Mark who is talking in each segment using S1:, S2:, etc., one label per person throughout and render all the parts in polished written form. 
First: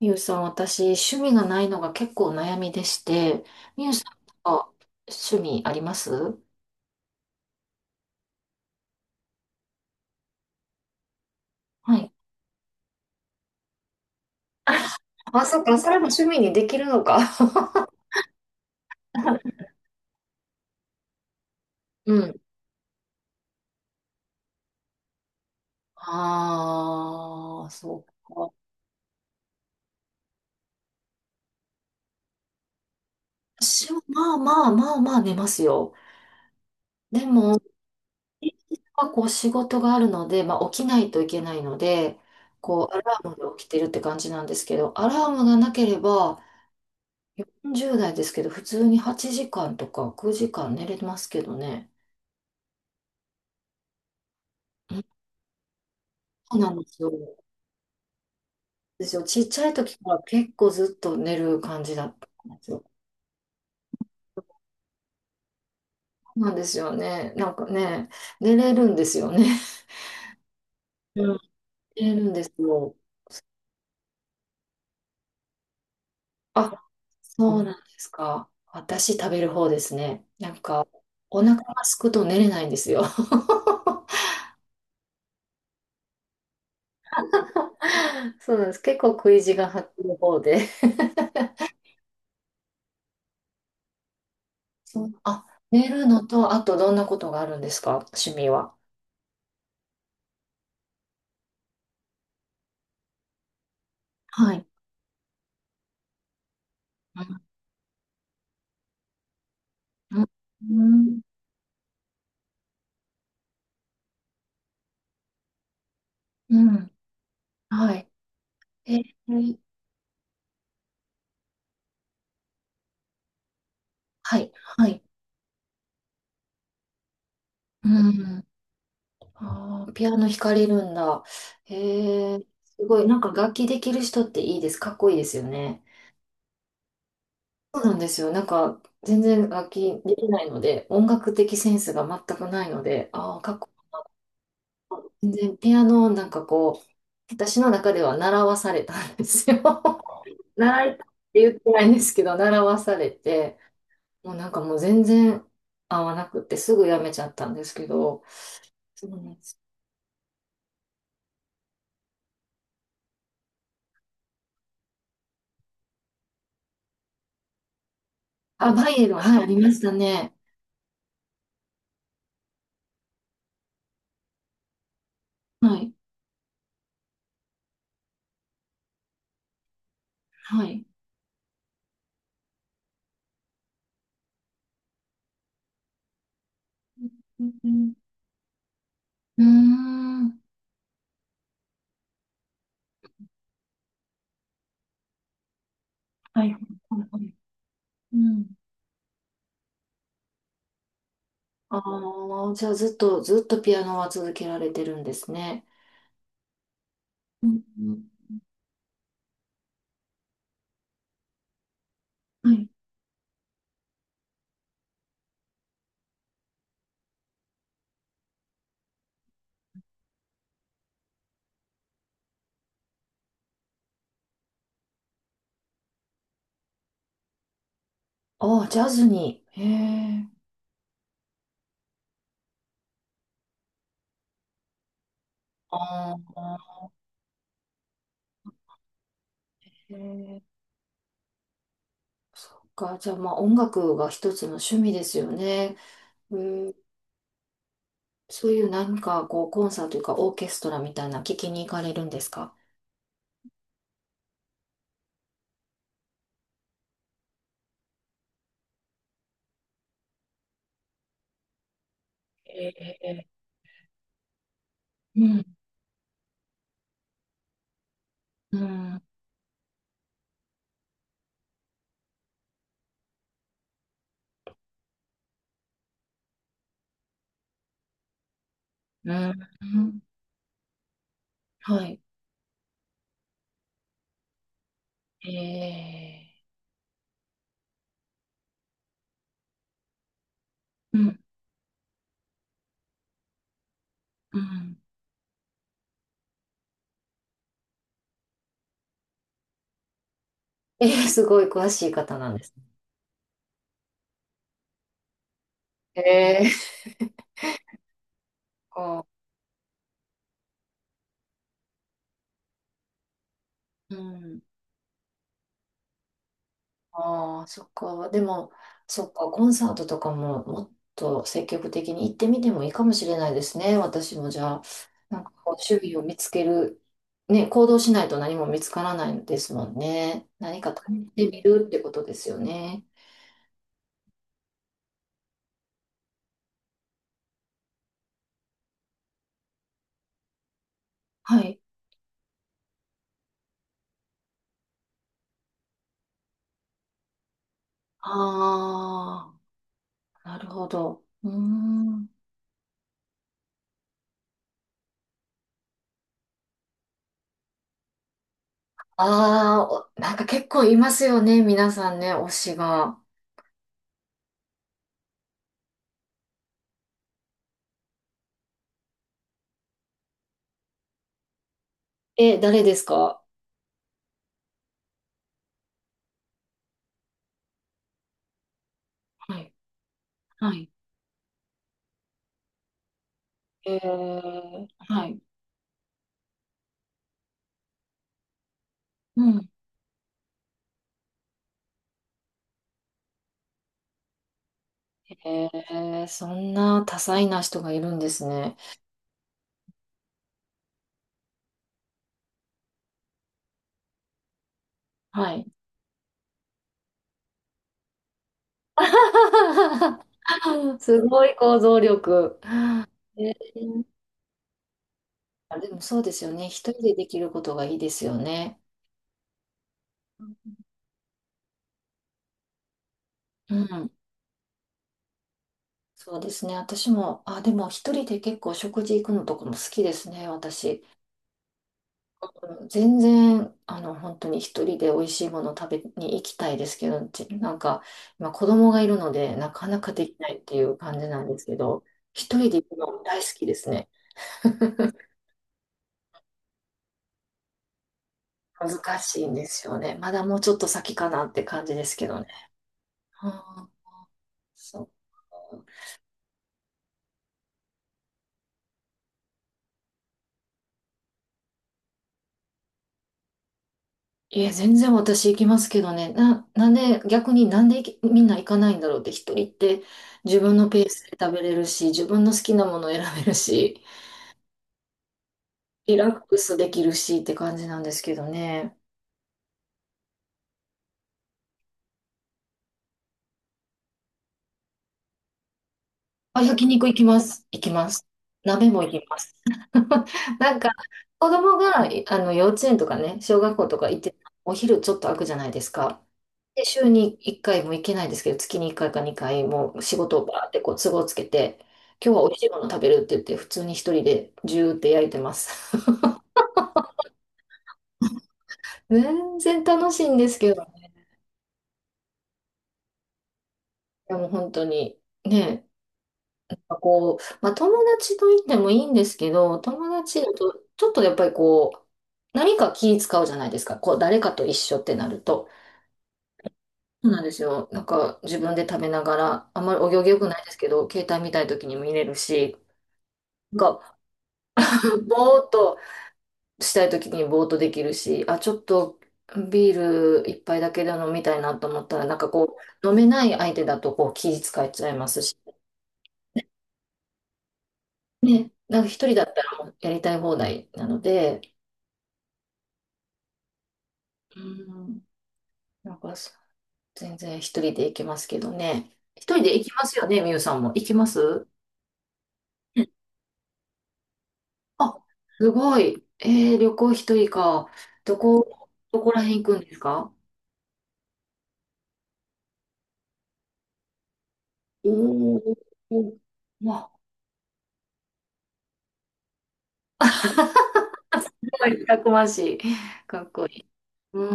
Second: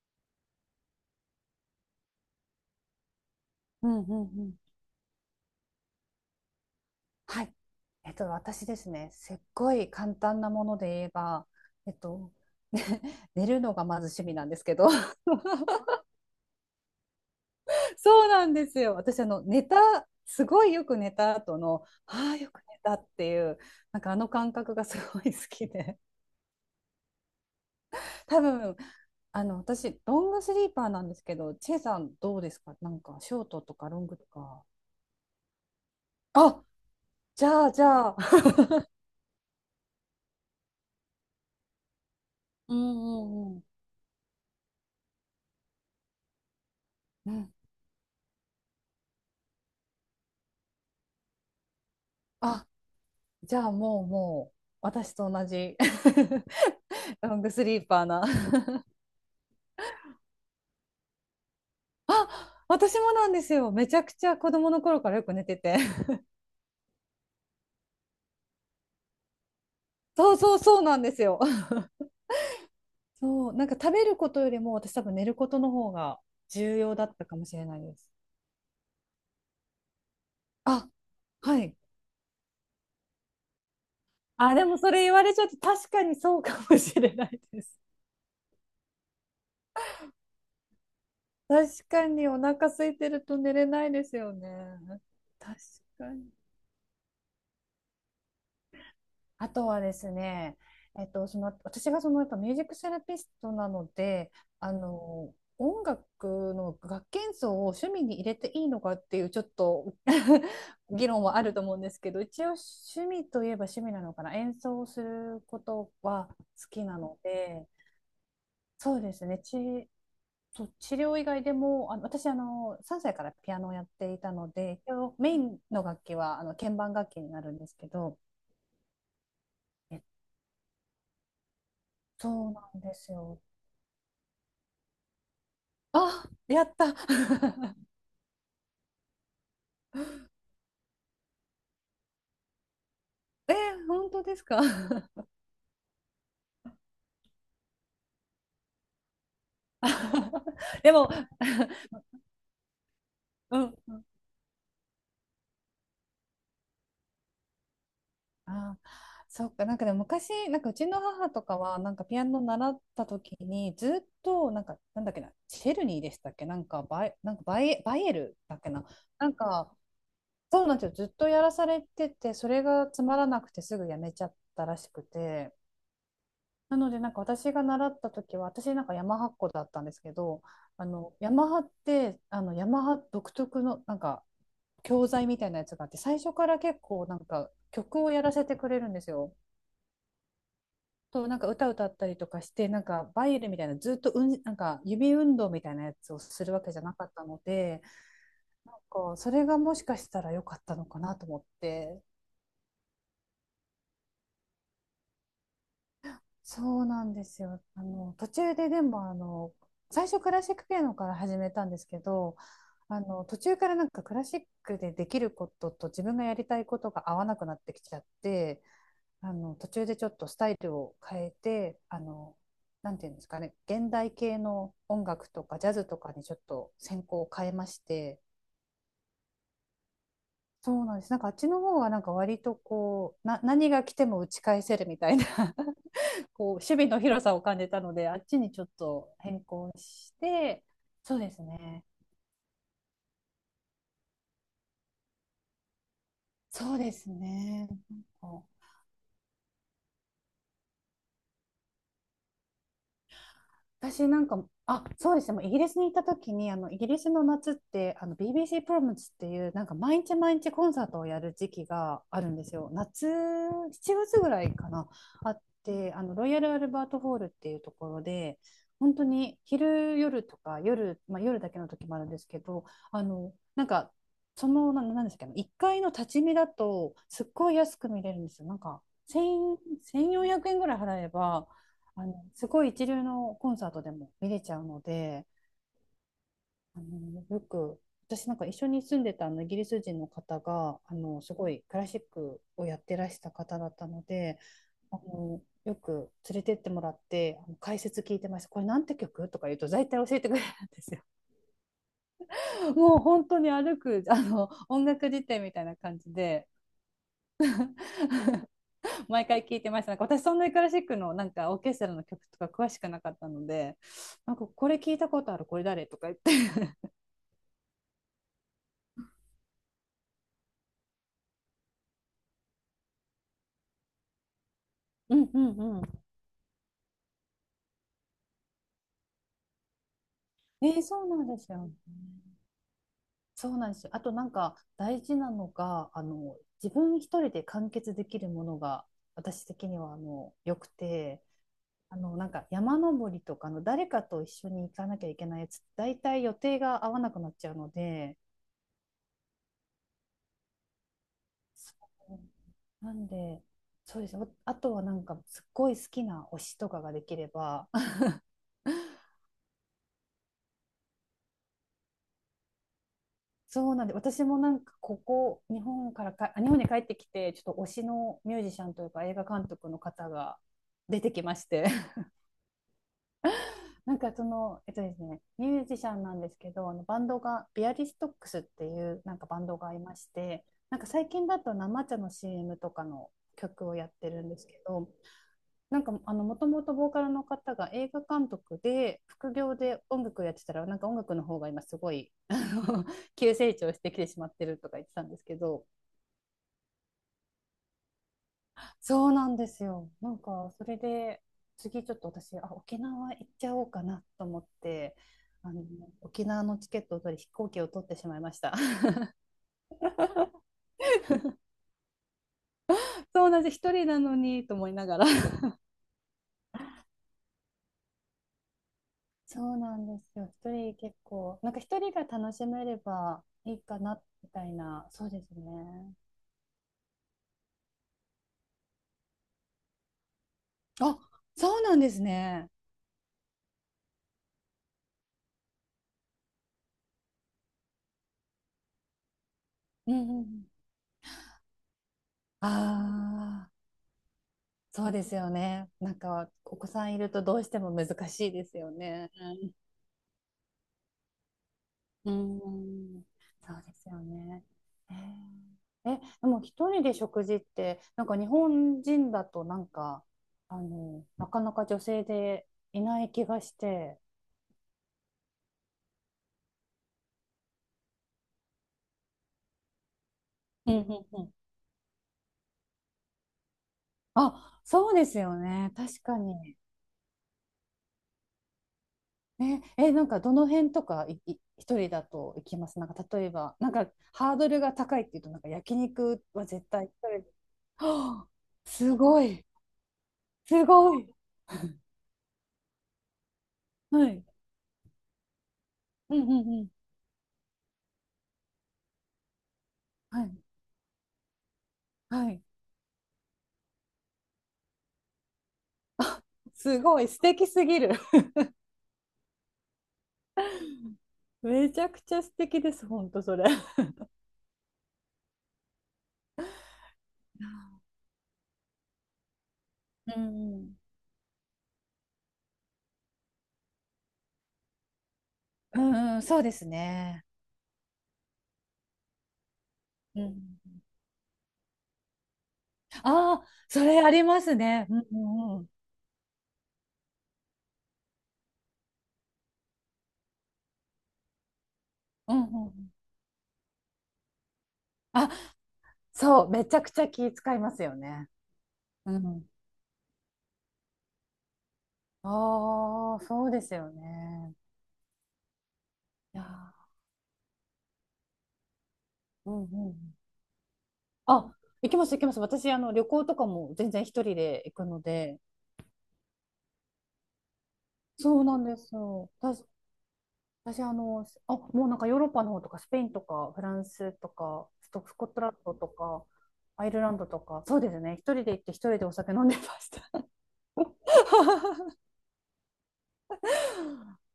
S1: みゆさん、私、趣味がないのが結構悩みでして、み
S2: う
S1: ゆ
S2: ん
S1: さ
S2: う
S1: ん
S2: ん
S1: と
S2: うん。
S1: か趣味あります
S2: はい。私ですね、すっごい簡単なもので言えば、えっ
S1: はい。
S2: と、ね 寝るのがまず趣味なんですけど、
S1: あ、そっか、そ れも趣味にできるのか。
S2: そうなんですよ。私、すごいよく寝た後の、
S1: う
S2: あ
S1: ん。
S2: あ、よく寝たっていう、なんかあの感覚がすごい好きで、
S1: ああ、そう
S2: 多
S1: か。
S2: 分、私、ロングスリーパーなんですけど、チェさんどうですかなんか、ショートと
S1: 私
S2: かロ
S1: は
S2: ングと
S1: まあ
S2: か。
S1: まあまあまあ寝ますよ。
S2: あ、
S1: でも、
S2: じゃあ、
S1: こう仕事があるので、まあ起きないといけないので、
S2: うん
S1: こうアラームで
S2: うんうん。
S1: 起きてるって感じなんですけど、アラームがなければ、
S2: うん。
S1: 40代ですけど、普通に8時間とか9時間寝れますけどね。
S2: あ、じゃあもう私と同じ
S1: そうなんですよ。
S2: ロングスリーパーな
S1: ですよ。ちっちゃい時から結構ずっと寝る感じだったんで
S2: あ、
S1: すよ。
S2: 私もなんですよ。めちゃくちゃ子供の頃からよく寝てて
S1: そうなんですよね。なんかね、寝れるんですよね。
S2: そうそうそうなんです
S1: うん、
S2: よ
S1: 寝れるんですよ。
S2: そう、なんか食べることよりも私多分寝ることの方が重
S1: あ、
S2: 要だったかもし
S1: そう
S2: れ
S1: な
S2: な
S1: ん
S2: い
S1: で
S2: で
S1: す
S2: す。
S1: か。私食べる方ですね。なんか、
S2: あ、
S1: お腹
S2: は
S1: が
S2: い。
S1: 空くと寝れないんですよ。
S2: あ、でもそれ言われちゃって確かにそうかもしれないです。
S1: そうなんです。結構食い地が張ってる方で。
S2: 確かにお腹空いてると寝れないですよね。
S1: そうあ、
S2: 確
S1: 寝る
S2: か
S1: の
S2: に。
S1: と、あとどんなことがあるんですか趣味は。
S2: あとはですね、その私がそのやっぱミュージックセラピストなので、
S1: はい。
S2: あの音楽の楽器演奏を趣味に入れていいのかっていうちょっと
S1: うん。うん。
S2: 議論はあると思うんですけど、一応趣味といえば趣味なのかな、演奏をすることは
S1: う
S2: 好
S1: ん。う
S2: き
S1: ん
S2: なので、
S1: はい。え
S2: そうです
S1: ー
S2: ね、そう治療以外でも、あの私あの、3歳からピアノをやっていた
S1: は
S2: の
S1: い、
S2: で、
S1: は
S2: 一
S1: い。
S2: 応メインの楽器はあの鍵盤楽器になるんですけ
S1: う
S2: ど、
S1: ん。あー、
S2: え
S1: ピアノ弾かれるんだ。へえ、
S2: そうなん
S1: す
S2: で
S1: ごい。
S2: す
S1: なんか
S2: よ。
S1: 楽器できる人っていいです。かっこいいですよね。
S2: あ、やった。
S1: そうなんですよ。なんか全然楽器できないので、音楽的センスが全くないので、ああ、
S2: え
S1: かっこ
S2: ー、本当ですか。
S1: いい。全然ピアノをなんかこう、私の中では習わされたんですよ。習い
S2: で
S1: たいって
S2: も、
S1: 言ってないんで すけど、習わされて、
S2: うん、うん
S1: もうなんかもう全然合わなくってすぐやめちゃったんですけど、
S2: あー、
S1: そうなんで
S2: そっ
S1: す。
S2: か、なんかでも昔、なんかうちの母とかは、なんかピアノ習った時に、ずっと、なんか、なんだっけな、シェルニーでしたっけ、なんかバイエルだっけ
S1: あ、
S2: な、
S1: バイエルン、
S2: なん
S1: はい、ありま
S2: か、
S1: したね。
S2: そうなんですよ、ずっとやらされてて、それがつまらなくてすぐやめちゃったらしくて、
S1: はい。
S2: なので、なんか私が習った時は、私なんかヤマハっ子だったんですけど、
S1: はい。
S2: ヤマハって、ヤマハ独特のなんか教材みたいなやつがあって、最初から結構なん
S1: う
S2: か
S1: ん
S2: 曲をやらせてくれるんですよ。
S1: うーん。
S2: と、なんか歌歌ったりとかして、なんかバイエルみたいな、ずっとうん、なんか指運動みたいなやつを
S1: は
S2: す
S1: い
S2: る
S1: はい
S2: わけじゃなかっ
S1: は
S2: た
S1: い。
S2: ので、
S1: うん。
S2: なんかそれがもしかしたら良かったのかなと思って、
S1: ああ、じゃあずっと、ずっとピアノは続けられてるんですね。
S2: そうなんです
S1: うん
S2: よ。
S1: うん
S2: 途中ででも、最初クラシックピアノから始めたんですけど、
S1: はい。
S2: 途中からなんかクラシックでできることと自分がやりたいことが合わなくなってきちゃって、途中でちょっとスタイルを変えて、なんていうんですかね、現代系の音楽とかジャズとかにちょっと専攻を変えまして、
S1: ああ、ジャズに。へえ。
S2: そうなんです。なんかあっちの方はなんか割とこう、何が来ても打ち返せるみたいな
S1: あ
S2: こう守
S1: あ、
S2: 備の広さを感じたので、あっちにちょっと変更
S1: へ
S2: し
S1: え。
S2: て、そうですね。
S1: そっか。じゃあまあ音楽が一つの趣味ですよね。うん、
S2: そうですね。なんか
S1: そういうなんかこうコンサートというかオーケストラみたいな聞きに行かれるんですか
S2: 私なんか、あ、そうですね、もうイギリスに行った時に、イギリスの夏って、BBC プロムズっていう、なんか毎日毎日コンサートをやる時期があるんですよ。
S1: え
S2: 夏、
S1: え。
S2: 7月ぐらいかな、
S1: う
S2: あっ
S1: ん、
S2: て、ロイヤル・アルバート・ホールっていうところで、
S1: う
S2: 本
S1: ん、
S2: 当に昼、夜とか、夜、まあ、夜だけの時もあるんですけど、なんか、その、なんですかね、1階の立ち見だと、すっごい安く見れるんですよ。なんか、
S1: うん、
S2: 1000、4
S1: うん
S2: 0 0円ぐらい払えば、
S1: はい。
S2: すごい一流のコンサートでも見れちゃうので、
S1: ええ。
S2: あの、よく、私なんか一緒に住んでたあのイギリス人の方が、すごいクラシックをやってらした方だったの
S1: う
S2: で、
S1: ん。
S2: よく連れてってもらって、あの解説聞いてました。これなんて曲とか言うと、大体教えてくれるんで
S1: えー、
S2: すよ。
S1: すごい詳しい方なんですね。
S2: もう本当に歩く、音楽辞典みたいな感
S1: え
S2: じで、
S1: ー、そっか。
S2: 毎回聞いてました。なんか私そんなにクラシックのなんかオーケストラの曲とか詳しくなかったので、
S1: う
S2: なん
S1: ん。
S2: かこれ聞いたことある、これ誰とか言って。
S1: ああ、そっか。でも、そっか、コンサートとかももっと積極的に行ってみてもいいかもしれないですね。私もじゃあ、
S2: う
S1: なんか
S2: んう
S1: こう、趣
S2: んう
S1: 味を見つける、ね、行動しないと何も見つからないですもんね。何
S2: ん。
S1: かう試
S2: そう
S1: し
S2: なん
S1: て
S2: で
S1: み
S2: すよ
S1: るっ
S2: ね。
S1: てことですよね。
S2: そうなんですよ。あとなんか大事なのが、自分一人で完結できるものが私的には良くて、
S1: はい。
S2: なんか山登りとかの誰かと一緒に行かなきゃいけないやつ、大体予定が合わなくなっちゃうので、
S1: ああ、なるほど。うー
S2: そ
S1: ん。
S2: うなんで、そうです。あとはなんかすっごい好きな推しとかができれば、
S1: ああ、お、なんか結構いますよね、皆さんね、推しが。
S2: そうなんで、私もなんかここ、日本からか、あ、日本に帰ってきて、ちょっと推しのミュージシャンというか映画監督の方が 出てきまして
S1: え、誰ですか
S2: なんかその、えっとですね、ミュージシャンなんですけど、あのバンドが、ビアリストックスっていうなんか
S1: は
S2: バン
S1: い。
S2: ドがいまして、
S1: はい。
S2: なんか最近だと生茶の CM とかの曲を
S1: え
S2: やってるんですけ
S1: ー、
S2: ど、
S1: はい。
S2: なんかあのもともとボーカルの方が映画監督で
S1: う
S2: 副
S1: ん。
S2: 業で音楽やってたらなんか音楽の方が今すごいの 急成長してきてしまってるとか言ってたんですけ
S1: え
S2: ど。
S1: ー、そんな多彩な人がいるんですね。
S2: そうなんですよ。なんか、それで、次ちょっと私、あ、沖縄行っちゃおうかなと思って、
S1: はい。
S2: あの、沖縄のチケットを取り、飛行機を取ってしまいました。
S1: すごい構造力。う
S2: そうなんです。一
S1: ん
S2: 人なのにと思いながら。
S1: あ、でもそうですよね。一人でできることがいいですよね。
S2: そうなんですよ。一人結構、なんか一人が楽しめれば
S1: う
S2: いいか
S1: ん。
S2: な、みたいな。そうですね。
S1: そうですね。私も、あ、でも一人で結構食事行くのとかも好きですね、私。
S2: あ、そうなんですね。
S1: うん、全然、あの、本当に一人で美味しいものを食べに行きたいですけど、ちなんか、今子供がいるので、なかなか
S2: うん
S1: で
S2: う
S1: き
S2: んう
S1: ないっ
S2: ん。
S1: ていう感じなんですけど、一
S2: あ
S1: 人で行くの大好き
S2: あ、
S1: ですね。
S2: そうですよね。なんか、お子さんいるとどうしても難しいですよ
S1: 難
S2: ね。
S1: しいんですよね。まだもうちょっと先かなって感じですけ
S2: うー
S1: どね。
S2: ん、そう
S1: あー、
S2: ですよね。
S1: そう。
S2: えーえ、でも一人で食事って、なんか日本人だとなんか、なかなか女性でいない気がして。
S1: いや、全然私行きますけどね。なんで、逆になんでみんな行かないんだろうって、一人って自分の
S2: うん
S1: ペ
S2: う
S1: ース
S2: ん
S1: で
S2: う
S1: 食
S2: ん。
S1: べれるし、自分の好きなものを選べるし、
S2: あ、そうですよね。
S1: リ
S2: 確
S1: ラッ
S2: か
S1: クス
S2: に。
S1: できるしって感じなんですけどね。
S2: え、え、なんかどの辺とかいい一人だと行きますなんか例えば、なんかハードルが高いっていうと、なんか焼肉
S1: あ、
S2: は
S1: 焼
S2: 絶
S1: 肉
S2: 対一
S1: 行き
S2: 人
S1: ま
S2: で。
S1: す。行きます。
S2: はあ
S1: 鍋も行
S2: す
S1: きま
S2: ご
S1: す。
S2: い。
S1: なん
S2: す
S1: か、
S2: ごい。
S1: 子供が、あの、幼稚園とかね、小学校とか行っ
S2: は
S1: て、
S2: い。
S1: お昼ちょっと空くじゃないですか。
S2: うんうんう
S1: で、
S2: ん。
S1: 週に1回も行けないですけど、月に1回か2回もう仕事
S2: は
S1: をバ
S2: い。
S1: ーってこう都合つけて、今日は
S2: は
S1: 美味
S2: い。
S1: しいもの食べるって言って、普通に一人でジューって焼いてます。
S2: あ、すごい素敵すぎる。
S1: 全然楽しいんですけどね、
S2: めちゃくちゃ素敵です、本当それ。
S1: でも本当に、ね、かこう、まあ、友 達と言ってもいいんですけど、友
S2: う
S1: 達だと
S2: ん、
S1: ちょっとやっぱりこう、何か気使うじゃないですか。こう、誰かと一緒ってなると。
S2: うんうんうん、そうです
S1: そうなん
S2: ね。
S1: ですよ。なんか自分で食べながら、あんまりお行儀良
S2: う
S1: くないですけ
S2: ん。
S1: ど、携帯見たい時に見れるし、
S2: ああ、
S1: なん
S2: そ
S1: か
S2: れありますね。うんう
S1: ぼーっ
S2: んうん。
S1: としたい時にぼーっとできるし、あ、ちょっとビール一杯だけで飲みたいなと思ったら、なんか
S2: うん
S1: こ
S2: う
S1: う、
S2: ん。
S1: 飲めない相手だとこう気使っちゃいます
S2: あ、
S1: し、
S2: そう、めちゃくちゃ気使いますよね。
S1: ね、なんか一人
S2: う
S1: だった
S2: ん。
S1: らもうやりたい放題なので、
S2: ああ、そうですよ
S1: う
S2: ね。
S1: ん、なんかそ
S2: いや
S1: 全然一人で行きますけどね。一人
S2: ー、う
S1: で
S2: ん
S1: 行
S2: う
S1: きま
S2: んう
S1: すよ
S2: ん。
S1: ね、みゆさんも。行きます
S2: あ、行きます行きます。私、
S1: うん
S2: 旅行とかも全然一人で行くの
S1: あ、
S2: で。
S1: すごい。えー、旅行一人か。ど
S2: そうなん
S1: こ、
S2: です
S1: どこら
S2: よ。
S1: 辺行くんですか
S2: 私、あ、もうなんかヨーロッパの方とか、スペインとか、フランスとか、スコッ
S1: お
S2: トランドと
S1: おー、
S2: か、ア
S1: ま
S2: イルランドとか、そうですね、一人で行って一人でお酒飲んでました。
S1: あ、た くましい。かっこいい。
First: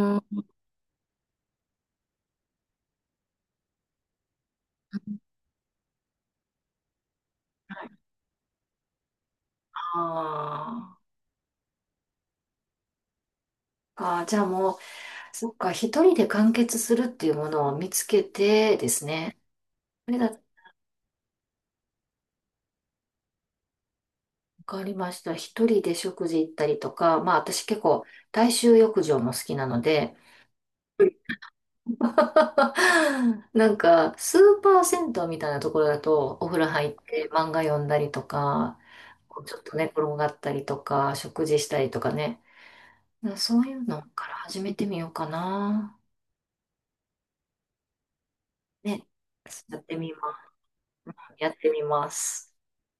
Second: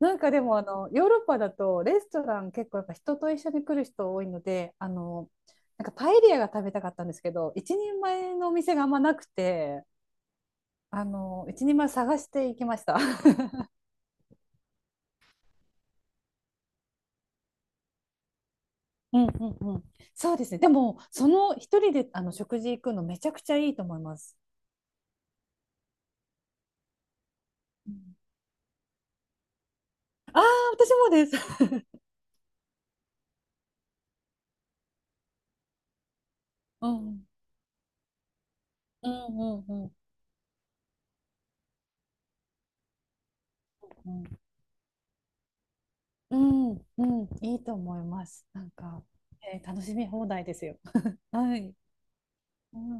S2: なんか
S1: ー
S2: で
S1: ん、
S2: も、ヨーロッパだと、レストラン結構やっぱ人と一緒に来る人多いので、なんかパエリアが食べたかったんですけど、一人前のお店があんまなくて、
S1: あー、
S2: 一人前探していきました。
S1: あー、じゃあもう、そっか、一人で完結するっていうものを見つけてです
S2: うん
S1: ね。
S2: うんうん。
S1: それだ
S2: そうですね。でも、その一人で食事行くのめちゃくちゃいいと思います。
S1: わかりました。一人で食事行ったりとか、まあ私結構大衆浴場も好きなので、
S2: ああ、私
S1: う
S2: も
S1: ん、
S2: です。
S1: なんかスーパー銭湯みたいなところだとお風呂入
S2: う
S1: っ
S2: ん。
S1: て漫画読んだりとか、
S2: うん
S1: ちょ
S2: う
S1: っ
S2: ん
S1: と
S2: う
S1: 寝
S2: ん
S1: 転がったりとか、食事したりとかね。そういうの
S2: う
S1: から
S2: ん。
S1: 始めてみようかな。
S2: うんうん。いいと思います。なんか、
S1: ね。や
S2: 楽
S1: っ
S2: し
S1: て
S2: み
S1: みま
S2: 放題ですよ。
S1: す。やっ
S2: は
S1: て
S2: い。
S1: みます。
S2: うん